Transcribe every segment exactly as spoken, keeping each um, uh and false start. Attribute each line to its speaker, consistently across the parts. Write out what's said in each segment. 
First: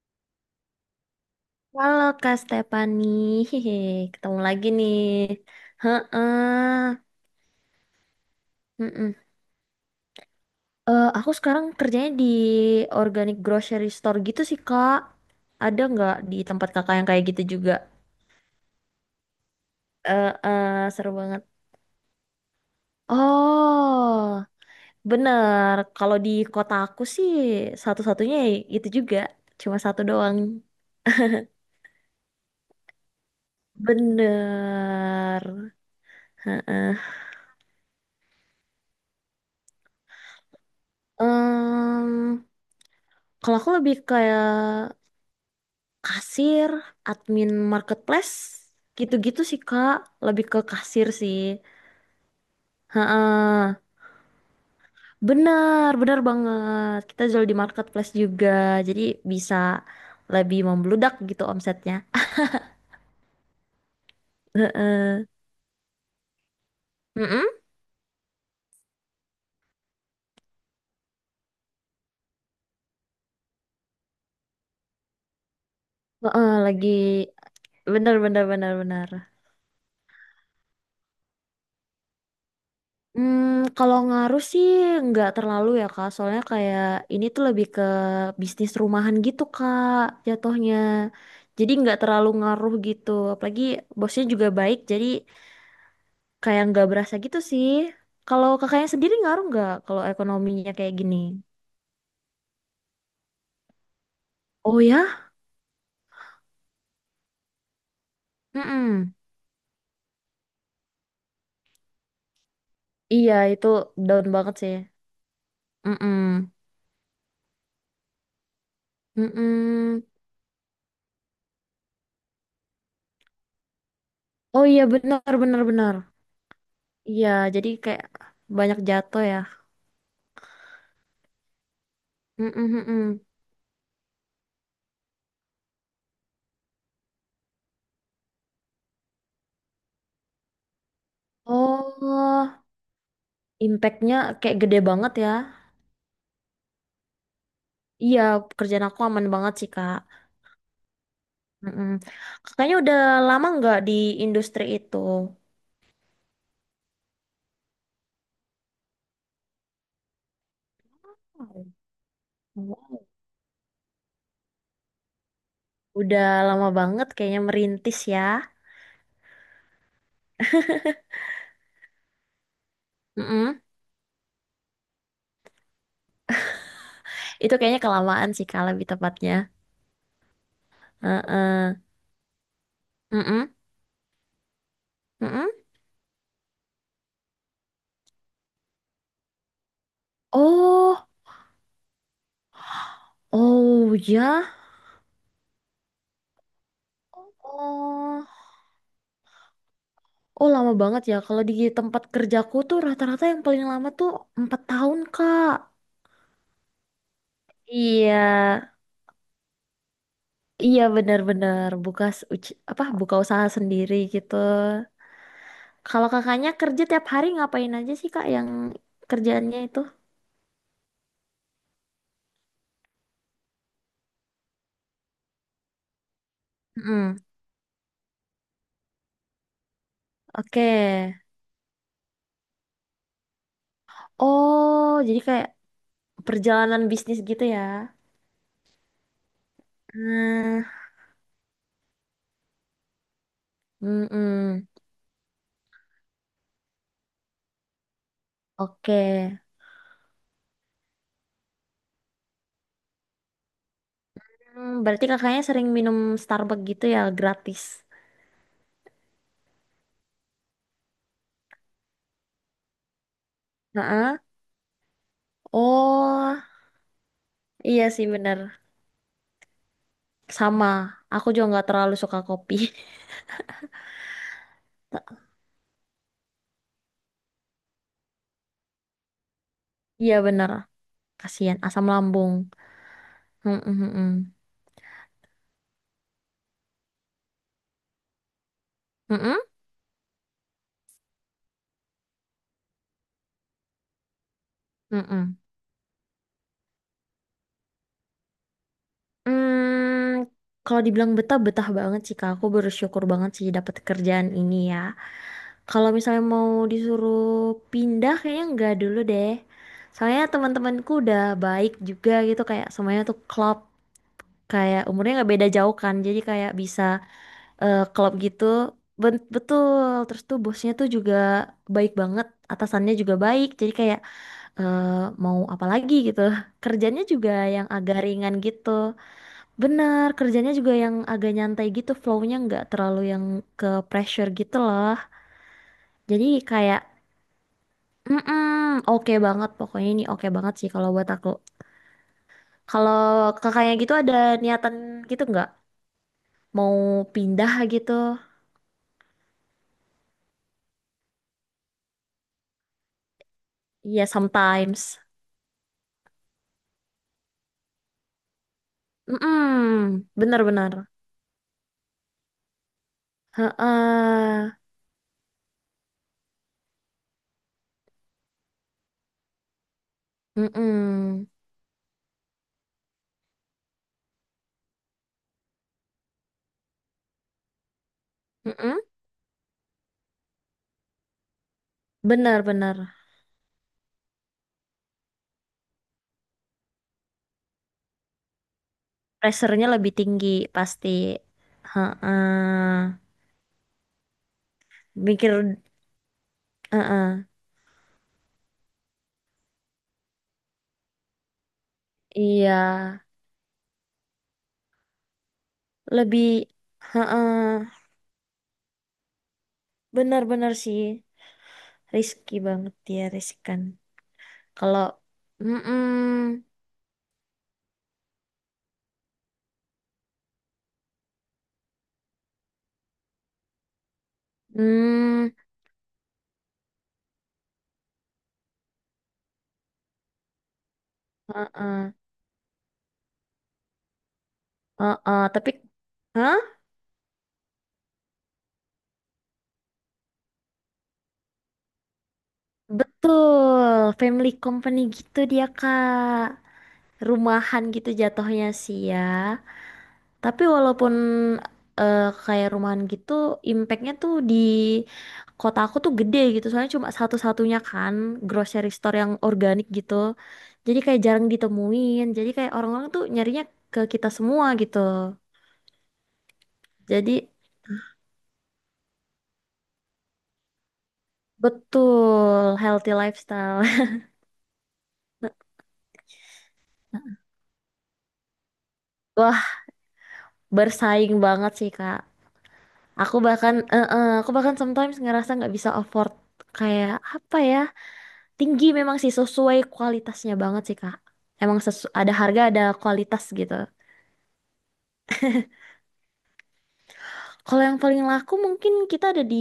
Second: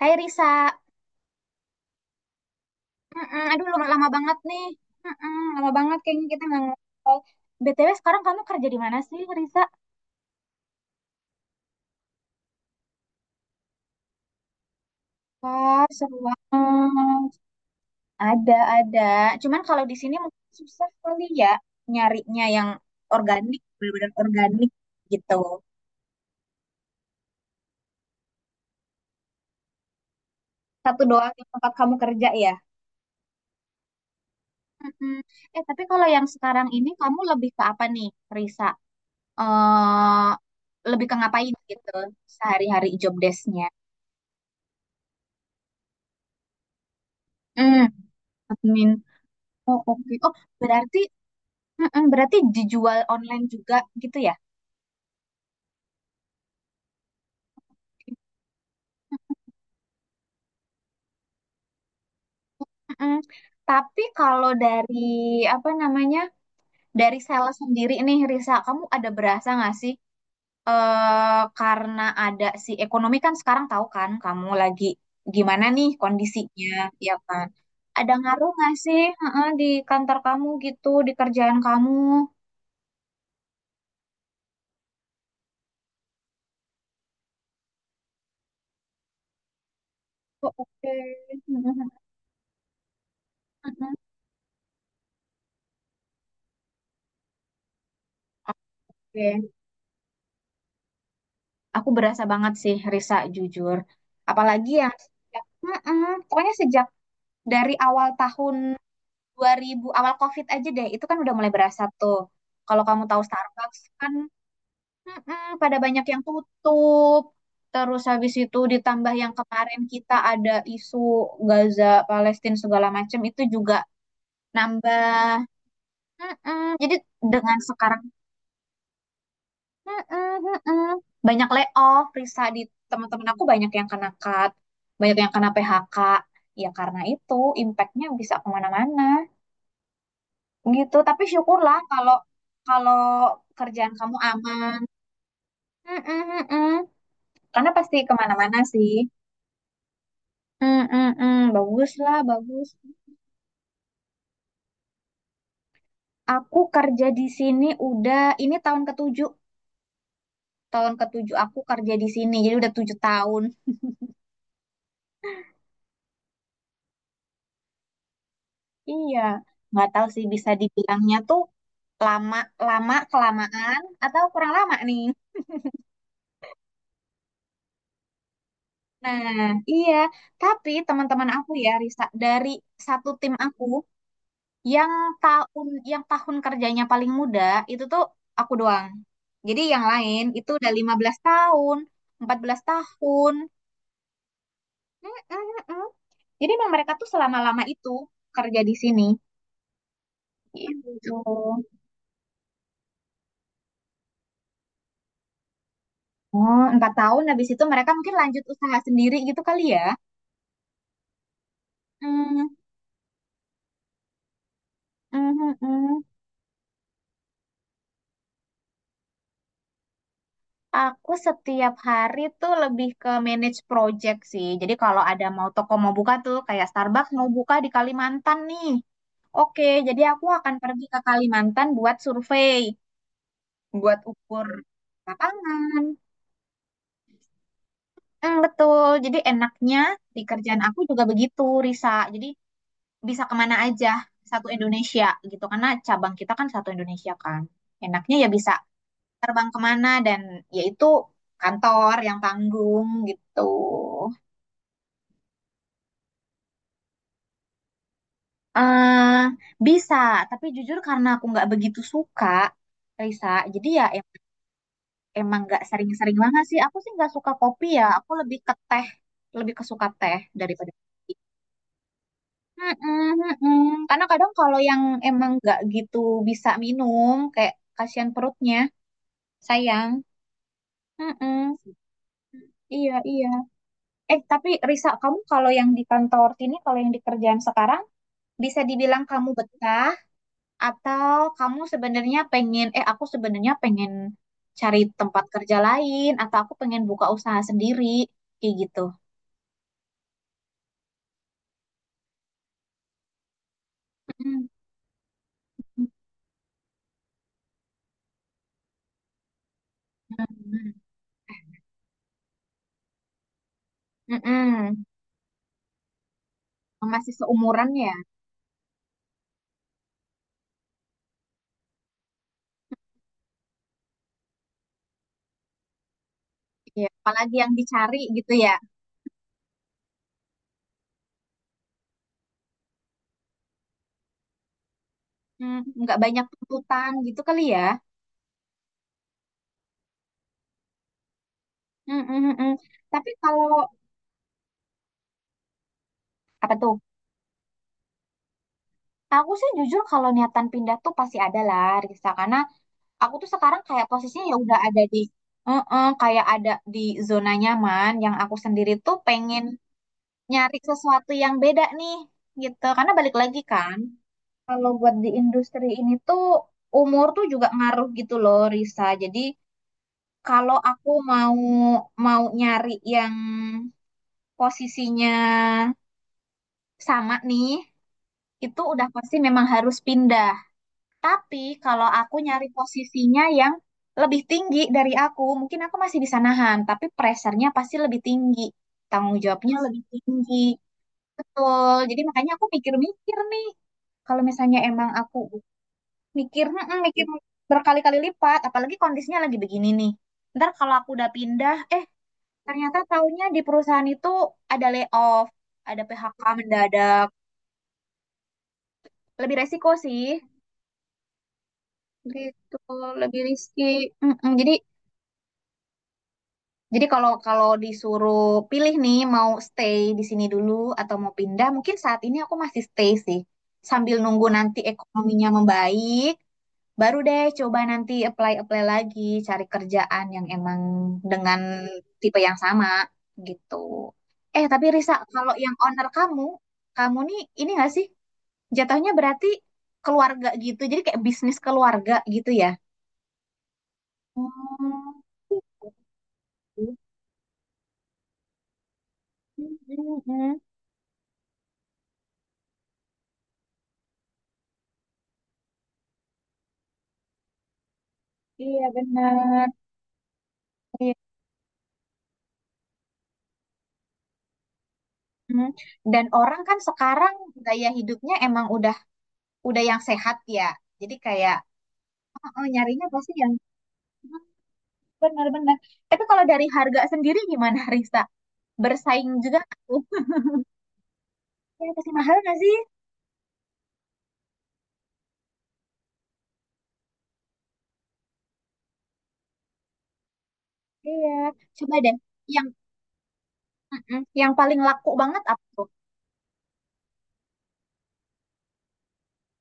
Speaker 1: Hai Risa.
Speaker 2: Halo Kak Stefani,
Speaker 1: Mm-mm, Aduh
Speaker 2: hehe,
Speaker 1: lama, lama banget
Speaker 2: ketemu
Speaker 1: nih.
Speaker 2: lagi nih.
Speaker 1: Mm-mm, Lama banget kayaknya kita
Speaker 2: Heeh,
Speaker 1: nggak ngobrol. B T W sekarang kamu kerja di mana
Speaker 2: mm
Speaker 1: sih, Risa?
Speaker 2: Eh, aku sekarang kerjanya di organic grocery store gitu sih Kak. Ada
Speaker 1: Wah,
Speaker 2: nggak
Speaker 1: seru
Speaker 2: di tempat kakak yang kayak
Speaker 1: banget.
Speaker 2: gitu juga?
Speaker 1: Ada ada, cuman kalau di sini
Speaker 2: Eh,
Speaker 1: mungkin susah
Speaker 2: eh, seru
Speaker 1: kali
Speaker 2: banget.
Speaker 1: ya nyarinya yang organik, benar-benar
Speaker 2: Oh,
Speaker 1: organik gitu.
Speaker 2: bener. Kalau di kota aku sih satu-satunya ya itu juga, cuma satu doang.
Speaker 1: Satu doang yang tempat kamu kerja ya. Mm-mm.
Speaker 2: Bener.
Speaker 1: Eh, tapi kalau yang sekarang ini
Speaker 2: Heeh.
Speaker 1: kamu lebih ke apa nih, Risa? eh Lebih ke ngapain gitu
Speaker 2: Em,
Speaker 1: sehari-hari job
Speaker 2: kalau
Speaker 1: desk-nya?
Speaker 2: aku lebih kayak kasir, admin
Speaker 1: Hmm,
Speaker 2: marketplace,
Speaker 1: admin.
Speaker 2: gitu-gitu sih
Speaker 1: Oh,
Speaker 2: Kak,
Speaker 1: oke. Oh,
Speaker 2: lebih ke
Speaker 1: berarti
Speaker 2: kasir sih.
Speaker 1: mm-mm, berarti dijual online juga
Speaker 2: Heeh.
Speaker 1: gitu ya?
Speaker 2: Benar, benar banget. Kita jual di marketplace juga, jadi bisa lebih membludak gitu omsetnya.
Speaker 1: Mm-mm. Tapi kalau dari,
Speaker 2: Heeh.
Speaker 1: apa namanya, dari
Speaker 2: Mm-mm.
Speaker 1: sales sendiri nih, Risa, kamu ada berasa nggak sih, eh karena ada si ekonomi kan sekarang, tahu kan kamu lagi gimana nih
Speaker 2: Heeh,
Speaker 1: kondisinya,
Speaker 2: lagi
Speaker 1: ya kan? Ada
Speaker 2: benar benar
Speaker 1: ngaruh
Speaker 2: benar
Speaker 1: nggak sih,
Speaker 2: benar.
Speaker 1: mm di kantor kamu gitu, di kerjaan kamu?
Speaker 2: Hmm, kalau ngaruh sih nggak terlalu ya Kak, soalnya kayak ini tuh lebih ke bisnis rumahan gitu Kak
Speaker 1: Oh,
Speaker 2: jatuhnya.
Speaker 1: oke.
Speaker 2: Jadi
Speaker 1: Mm-mm,
Speaker 2: nggak terlalu ngaruh gitu, apalagi
Speaker 1: mm-mm.
Speaker 2: bosnya juga baik, jadi kayak nggak berasa gitu sih. Kalau kakaknya sendiri ngaruh
Speaker 1: Oke.
Speaker 2: nggak kalau ekonominya kayak gini?
Speaker 1: Aku berasa banget sih, Risa, jujur. Apalagi,
Speaker 2: Oh
Speaker 1: yang
Speaker 2: ya?
Speaker 1: sejak, mm-mm, pokoknya sejak dari awal tahun
Speaker 2: Mm-mm.
Speaker 1: dua ribuan, awal COVID aja deh, itu kan udah mulai berasa tuh. Kalau kamu tahu
Speaker 2: Iya itu
Speaker 1: Starbucks kan,
Speaker 2: down banget sih.
Speaker 1: mm-mm, pada banyak yang
Speaker 2: Mm-mm.
Speaker 1: tutup. Terus habis itu ditambah yang kemarin
Speaker 2: Mm-mm.
Speaker 1: kita ada isu Gaza, Palestina, segala macam itu juga
Speaker 2: Oh iya benar
Speaker 1: nambah.
Speaker 2: benar benar.
Speaker 1: Mm-mm. Jadi
Speaker 2: Iya
Speaker 1: dengan
Speaker 2: jadi
Speaker 1: sekarang.
Speaker 2: kayak banyak jatuh ya.
Speaker 1: Heeh, heeh. Banyak layoff, Risa,
Speaker 2: Mm-mm,
Speaker 1: di
Speaker 2: mm-mm.
Speaker 1: teman-teman aku banyak yang kena cut, banyak yang kena P H K. Ya karena itu impactnya bisa kemana-mana gitu. Tapi syukurlah, kalau
Speaker 2: Oh.
Speaker 1: kalau kerjaan kamu
Speaker 2: Impactnya kayak
Speaker 1: aman.
Speaker 2: gede banget ya.
Speaker 1: Mm-mm, mm-mm. Karena pasti
Speaker 2: Iya,
Speaker 1: kemana-mana
Speaker 2: kerjaan
Speaker 1: sih.
Speaker 2: aku aman banget sih, Kak.
Speaker 1: Mm-mm,
Speaker 2: Mm-mm.
Speaker 1: bagus lah, bagus.
Speaker 2: Kakaknya udah lama nggak di industri itu?
Speaker 1: Aku kerja di sini udah ini tahun ketujuh, tahun ketujuh aku
Speaker 2: Wow.
Speaker 1: kerja di sini. Jadi udah tujuh
Speaker 2: Wow.
Speaker 1: tahun.
Speaker 2: Udah lama banget kayaknya merintis ya.
Speaker 1: Iya, nggak tahu sih bisa dibilangnya tuh lama lama
Speaker 2: Mm-mm.
Speaker 1: kelamaan atau kurang lama nih.
Speaker 2: Itu kayaknya kelamaan sih, Kak, lebih tepatnya.
Speaker 1: Nah, iya, tapi teman-teman aku ya,
Speaker 2: Heeh.
Speaker 1: Risa, dari satu tim
Speaker 2: Mm-mm.
Speaker 1: aku, yang
Speaker 2: Mm-mm.
Speaker 1: tahun yang tahun kerjanya paling muda itu tuh aku doang. Jadi yang lain itu udah lima
Speaker 2: Oh,
Speaker 1: belas tahun, empat belas tahun.
Speaker 2: oh ya.
Speaker 1: Mm-mm-mm. Jadi emang mereka tuh selama-lama itu
Speaker 2: Oh,
Speaker 1: kerja di sini.
Speaker 2: oh lama banget
Speaker 1: Gitu.
Speaker 2: ya. Kalau di tempat kerjaku tuh rata-rata yang paling lama tuh empat tahun, Kak.
Speaker 1: Oh, empat tahun habis itu mereka mungkin
Speaker 2: Iya.
Speaker 1: lanjut usaha sendiri gitu kali ya.
Speaker 2: Iya benar-benar buka s-
Speaker 1: Mm,
Speaker 2: uci- apa buka usaha sendiri gitu.
Speaker 1: mm, mm, mm.
Speaker 2: Kalau kakaknya kerja tiap hari ngapain aja sih kak yang kerjaannya itu?
Speaker 1: Aku setiap hari tuh lebih ke manage project sih. Jadi kalau ada mau toko mau buka tuh, kayak Starbucks
Speaker 2: Mm-mm.
Speaker 1: mau buka di Kalimantan nih. Oke, jadi aku akan
Speaker 2: Oke.
Speaker 1: pergi ke Kalimantan buat survei, buat ukur
Speaker 2: Oh, jadi kayak
Speaker 1: lapangan.
Speaker 2: perjalanan bisnis gitu ya.
Speaker 1: Hmm, betul. Jadi enaknya di kerjaan
Speaker 2: Hmm,
Speaker 1: aku juga begitu, Risa. Jadi bisa kemana aja, satu
Speaker 2: Mm-mm.
Speaker 1: Indonesia gitu. Karena cabang kita kan satu Indonesia kan. Enaknya ya bisa
Speaker 2: Oke.
Speaker 1: terbang kemana, dan yaitu kantor yang tanggung gitu.
Speaker 2: Hmm, berarti kakaknya sering minum Starbucks gitu ya gratis.
Speaker 1: eh Bisa, tapi jujur karena aku nggak begitu suka, Risa, jadi ya
Speaker 2: Heeh.
Speaker 1: em- emang nggak sering-sering
Speaker 2: Oh,
Speaker 1: banget sih. Aku sih nggak suka kopi ya,
Speaker 2: iya sih
Speaker 1: aku lebih
Speaker 2: bener.
Speaker 1: ke teh, lebih kesuka teh
Speaker 2: Sama.
Speaker 1: daripada kopi.
Speaker 2: Aku juga nggak terlalu suka kopi.
Speaker 1: Mm-mm, mm-mm. Karena kadang kalau yang emang nggak gitu bisa minum, kayak kasihan perutnya, sayang.
Speaker 2: Iya bener.
Speaker 1: Mm-mm.
Speaker 2: Kasihan asam lambung.
Speaker 1: Iya, iya.
Speaker 2: Mm-mm,
Speaker 1: Eh,
Speaker 2: mm-mm.
Speaker 1: tapi Risa, kamu kalau yang di kantor sini, kalau yang di kerjaan sekarang, bisa dibilang
Speaker 2: Mm-mm,
Speaker 1: kamu
Speaker 2: mm-mm.
Speaker 1: betah, atau kamu sebenarnya pengen, eh, aku sebenarnya pengen cari
Speaker 2: Hmm, hmm?
Speaker 1: tempat
Speaker 2: Hmm, hmm.
Speaker 1: kerja lain, atau aku pengen buka usaha sendiri, kayak gitu.
Speaker 2: Hmm, kalau dibilang betah, betah banget sih Kak. Aku bersyukur banget sih dapat kerjaan
Speaker 1: Mm.
Speaker 2: ini ya. Kalau misalnya mau disuruh pindah, kayaknya enggak dulu deh. Soalnya teman-temanku udah baik juga gitu, kayak semuanya tuh klop. Kayak
Speaker 1: Mm-mm.
Speaker 2: umurnya nggak beda jauh kan, jadi kayak bisa
Speaker 1: Masih seumuran
Speaker 2: eh,
Speaker 1: ya.
Speaker 2: klop gitu. Ben- betul. Terus tuh bosnya tuh juga baik banget, atasannya juga baik. Jadi kayak eh, mau apa lagi gitu.
Speaker 1: Iya.
Speaker 2: Kerjanya juga
Speaker 1: Apalagi yang
Speaker 2: yang agak
Speaker 1: dicari gitu
Speaker 2: ringan
Speaker 1: ya.
Speaker 2: gitu. Benar, kerjanya juga yang agak nyantai gitu, flow-nya nggak terlalu yang ke pressure gitu loh.
Speaker 1: Mm, nggak banyak
Speaker 2: Jadi kayak,
Speaker 1: tuntutan gitu kali ya.
Speaker 2: mm oke banget, pokoknya ini oke banget sih kalau buat aku.
Speaker 1: Mm-mm-mm.
Speaker 2: Kalau
Speaker 1: Tapi kalau,
Speaker 2: kakaknya gitu ada niatan gitu nggak?
Speaker 1: apa tuh?
Speaker 2: Mau pindah gitu?
Speaker 1: Aku sih jujur kalau niatan pindah tuh pasti ada lah, Risa. Karena aku tuh sekarang kayak
Speaker 2: Iya,
Speaker 1: posisinya ya udah
Speaker 2: sometimes.
Speaker 1: ada di, heeh, kayak ada di zona nyaman yang aku sendiri tuh pengen
Speaker 2: Mm-mm,
Speaker 1: nyari
Speaker 2: benar-benar.
Speaker 1: sesuatu yang beda nih, gitu, karena balik lagi kan,
Speaker 2: Heeh.
Speaker 1: kalau buat di industri ini tuh umur tuh juga ngaruh gitu loh, Risa, jadi kalau aku
Speaker 2: Mm-mm.
Speaker 1: mau mau nyari yang posisinya sama nih, itu
Speaker 2: Mm-mm.
Speaker 1: udah pasti memang harus pindah. Tapi kalau aku nyari
Speaker 2: Benar-benar.
Speaker 1: posisinya yang lebih tinggi dari aku, mungkin aku masih bisa nahan, tapi pressure-nya pasti lebih tinggi. Tanggung jawabnya
Speaker 2: Pressure-nya
Speaker 1: lebih
Speaker 2: lebih tinggi
Speaker 1: tinggi.
Speaker 2: pasti.
Speaker 1: Betul. Jadi makanya aku
Speaker 2: Heeh.
Speaker 1: mikir-mikir nih. Kalau misalnya emang aku
Speaker 2: Mikir
Speaker 1: mikir, mm, mikir
Speaker 2: heeh.
Speaker 1: berkali-kali lipat, apalagi kondisinya lagi begini nih. Ntar kalau aku udah pindah, eh,
Speaker 2: Iya,
Speaker 1: ternyata taunya di perusahaan itu ada layoff, ada P H K
Speaker 2: lebih
Speaker 1: mendadak.
Speaker 2: heeh.
Speaker 1: Lebih resiko sih.
Speaker 2: Benar-benar sih risky
Speaker 1: Gitu,
Speaker 2: banget dia
Speaker 1: lebih
Speaker 2: riskan.
Speaker 1: risky. Mm-mm. Jadi
Speaker 2: Kalau mm-mm,
Speaker 1: Jadi kalau kalau disuruh pilih nih, mau stay di sini dulu atau mau pindah, mungkin saat ini aku masih stay sih. Sambil nunggu nanti ekonominya
Speaker 2: mm,
Speaker 1: membaik, baru deh coba nanti apply-apply lagi, cari kerjaan yang emang dengan
Speaker 2: heeh,
Speaker 1: tipe yang sama gitu. Eh, tapi Risa,
Speaker 2: heeh.
Speaker 1: kalau
Speaker 2: Tapi
Speaker 1: yang owner kamu,
Speaker 2: hah?
Speaker 1: kamu nih ini nggak sih? Jatuhnya berarti keluarga gitu. Jadi kayak bisnis keluarga gitu ya.
Speaker 2: Betul, family company
Speaker 1: Hmm,
Speaker 2: gitu dia, Kak.
Speaker 1: gitu.
Speaker 2: Rumahan gitu jatuhnya sih ya.
Speaker 1: Mm-mm.
Speaker 2: Tapi walaupun eh, kayak rumahan gitu, impactnya tuh di kota aku tuh gede gitu. Soalnya cuma satu-satunya kan
Speaker 1: Iya
Speaker 2: grocery store yang
Speaker 1: benar.
Speaker 2: organik gitu. Jadi kayak jarang ditemuin. Jadi kayak orang-orang tuh nyarinya ke kita semua gitu.
Speaker 1: Hmm. Dan orang kan sekarang
Speaker 2: Jadi
Speaker 1: gaya hidupnya emang udah udah yang sehat ya. Jadi kayak, oh, oh,
Speaker 2: betul
Speaker 1: nyarinya
Speaker 2: healthy
Speaker 1: pasti yang,
Speaker 2: lifestyle.
Speaker 1: hmm, benar-benar. Tapi kalau dari harga sendiri gimana, Rista? Bersaing
Speaker 2: Wah,
Speaker 1: juga tuh.
Speaker 2: bersaing banget sih,
Speaker 1: Ya pasti
Speaker 2: Kak.
Speaker 1: mahal nggak sih?
Speaker 2: Aku bahkan eh eh, aku bahkan sometimes ngerasa nggak bisa afford kayak apa ya? Tinggi memang sih sesuai kualitasnya banget sih Kak.
Speaker 1: Iya.
Speaker 2: Emang
Speaker 1: Coba
Speaker 2: sesu-
Speaker 1: deh,
Speaker 2: ada harga
Speaker 1: yang
Speaker 2: ada kualitas gitu.
Speaker 1: mm yang paling laku banget apa tuh?
Speaker 2: Kalau yang paling laku mungkin kita ada di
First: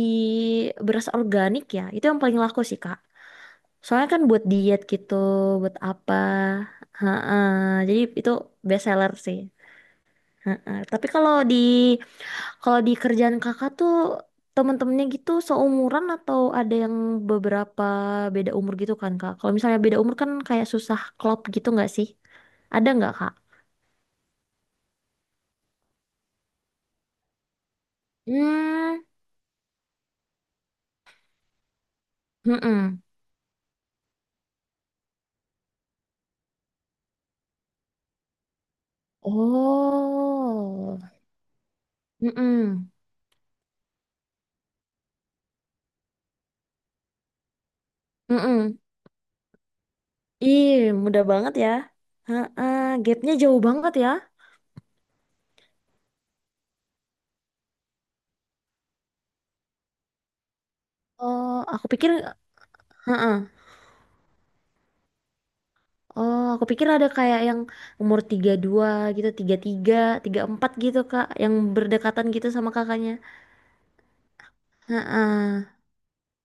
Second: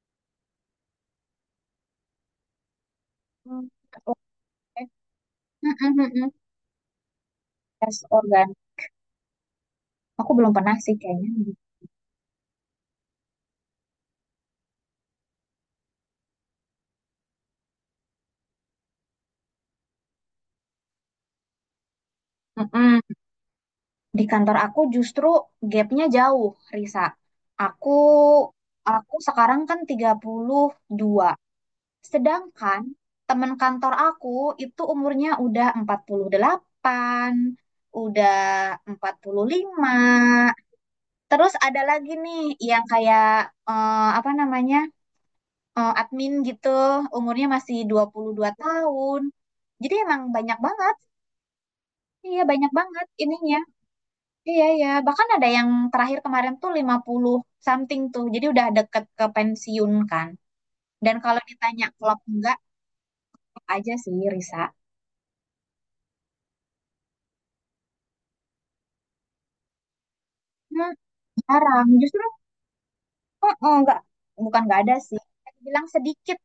Speaker 2: beras organik ya. Itu yang paling laku sih Kak.
Speaker 1: Hmm,
Speaker 2: Soalnya
Speaker 1: oke.
Speaker 2: kan buat diet gitu, buat
Speaker 1: Mm-mm,
Speaker 2: apa.
Speaker 1: mm.
Speaker 2: Heeh.
Speaker 1: Tes
Speaker 2: Jadi itu
Speaker 1: organ.
Speaker 2: best seller sih.
Speaker 1: Aku belum pernah
Speaker 2: Heeh.
Speaker 1: sih
Speaker 2: Tapi
Speaker 1: kayaknya.
Speaker 2: kalau di kalau di kerjaan Kakak tuh temen-temennya gitu seumuran atau ada yang beberapa beda umur gitu kan Kak? Kalau misalnya beda umur kan kayak susah klop gitu nggak sih? Ada
Speaker 1: mm
Speaker 2: nggak Kak?
Speaker 1: Di kantor aku justru gapnya jauh, Risa. Aku
Speaker 2: Hmm,
Speaker 1: aku sekarang kan tiga puluh dua. Sedangkan
Speaker 2: mm-mm,
Speaker 1: teman kantor aku itu umurnya udah empat puluh delapan, udah empat puluh lima.
Speaker 2: Oh,
Speaker 1: Terus ada lagi nih yang
Speaker 2: mm-mm,
Speaker 1: kayak, eh, apa namanya, eh, admin gitu, umurnya masih dua puluh dua
Speaker 2: mm-mm.
Speaker 1: tahun. Jadi emang banyak
Speaker 2: Ih,
Speaker 1: banget.
Speaker 2: mudah banget ya.
Speaker 1: Iya, banyak
Speaker 2: Heeh,
Speaker 1: banget
Speaker 2: gapnya
Speaker 1: ininya.
Speaker 2: jauh banget ya.
Speaker 1: Iya, iya. Bahkan ada yang terakhir kemarin tuh lima puluh something tuh. Jadi udah deket ke pensiun kan. Dan kalau
Speaker 2: oh,
Speaker 1: ditanya
Speaker 2: aku pikir,
Speaker 1: klop enggak, klop aja sih, Risa.
Speaker 2: oh, aku pikir ada kayak yang umur tiga puluh dua gitu, tiga puluh tiga, empat
Speaker 1: Hmm,
Speaker 2: gitu, Kak, yang
Speaker 1: jarang. Justru,
Speaker 2: berdekatan gitu sama kakaknya.
Speaker 1: oh, oh, enggak, bukan enggak ada sih. Saya
Speaker 2: Heeh.
Speaker 1: bilang sedikit.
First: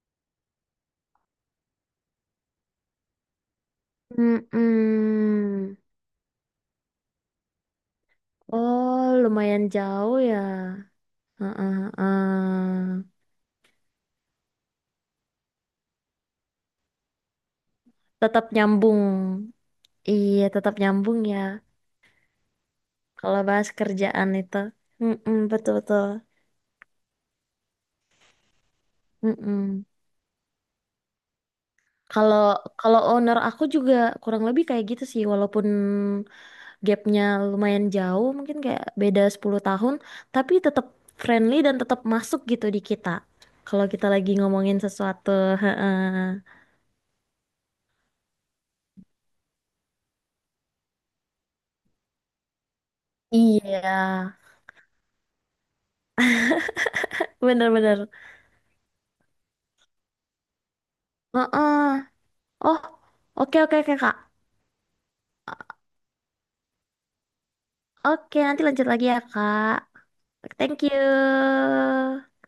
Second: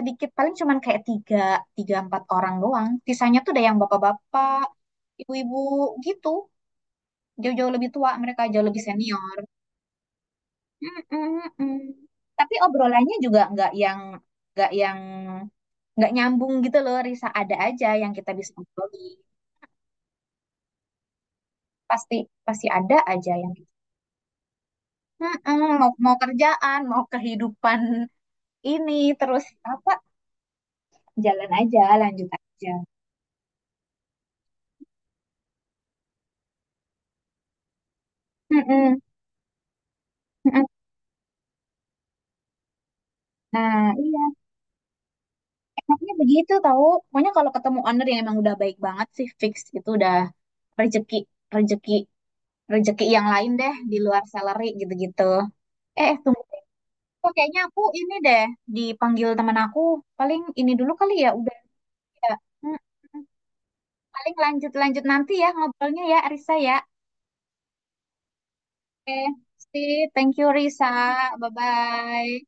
Speaker 1: Sedikit paling cuman kayak tiga, tiga empat orang doang. Sisanya tuh ada yang bapak-bapak,
Speaker 2: Mm-mm.
Speaker 1: ibu-ibu gitu. Jauh-jauh lebih tua, mereka jauh lebih
Speaker 2: Oh,
Speaker 1: senior.
Speaker 2: lumayan jauh ya.
Speaker 1: Mm, mm,
Speaker 2: Heeh,
Speaker 1: mm. Tapi
Speaker 2: heeh.
Speaker 1: obrolannya juga nggak yang nggak yang nggak nyambung gitu loh, Risa, ada aja yang kita
Speaker 2: Tetap
Speaker 1: bisa ngobroli,
Speaker 2: nyambung. Iya, tetap nyambung ya.
Speaker 1: pasti pasti ada aja
Speaker 2: Kalau
Speaker 1: yang,
Speaker 2: bahas kerjaan itu, mm
Speaker 1: mm-mm, mau
Speaker 2: betul-betul.
Speaker 1: mau kerjaan mau kehidupan ini, terus
Speaker 2: Mm-mm.
Speaker 1: apa, jalan aja, lanjut
Speaker 2: Kalau
Speaker 1: aja.
Speaker 2: kalau owner aku juga kurang lebih kayak gitu sih, walaupun gapnya lumayan jauh, mungkin kayak
Speaker 1: Mm-mm,
Speaker 2: beda sepuluh tahun, tapi
Speaker 1: mm-mm.
Speaker 2: tetap friendly dan tetap masuk gitu di kita.
Speaker 1: Nah,
Speaker 2: Kalau kita
Speaker 1: iya,
Speaker 2: lagi ngomongin sesuatu,
Speaker 1: enaknya
Speaker 2: heeh.
Speaker 1: begitu tahu, pokoknya kalau ketemu owner yang emang udah baik banget sih, fix itu udah rezeki rezeki rezeki yang lain deh,
Speaker 2: Iya,
Speaker 1: di luar salary gitu-gitu. Eh, tunggu, kok kayaknya aku
Speaker 2: bener-bener.
Speaker 1: ini deh, dipanggil teman aku. Paling ini dulu kali ya, udah.
Speaker 2: Heeh.
Speaker 1: Ya.
Speaker 2: Oh,
Speaker 1: Mm-mm.
Speaker 2: oke oke oke, Kak.
Speaker 1: Paling lanjut-lanjut nanti ya ngobrolnya ya, Risa ya.
Speaker 2: Oke, nanti lanjut lagi ya,
Speaker 1: Oke,
Speaker 2: Kak.
Speaker 1: see, thank you
Speaker 2: Thank
Speaker 1: Risa.
Speaker 2: you.
Speaker 1: Bye-bye.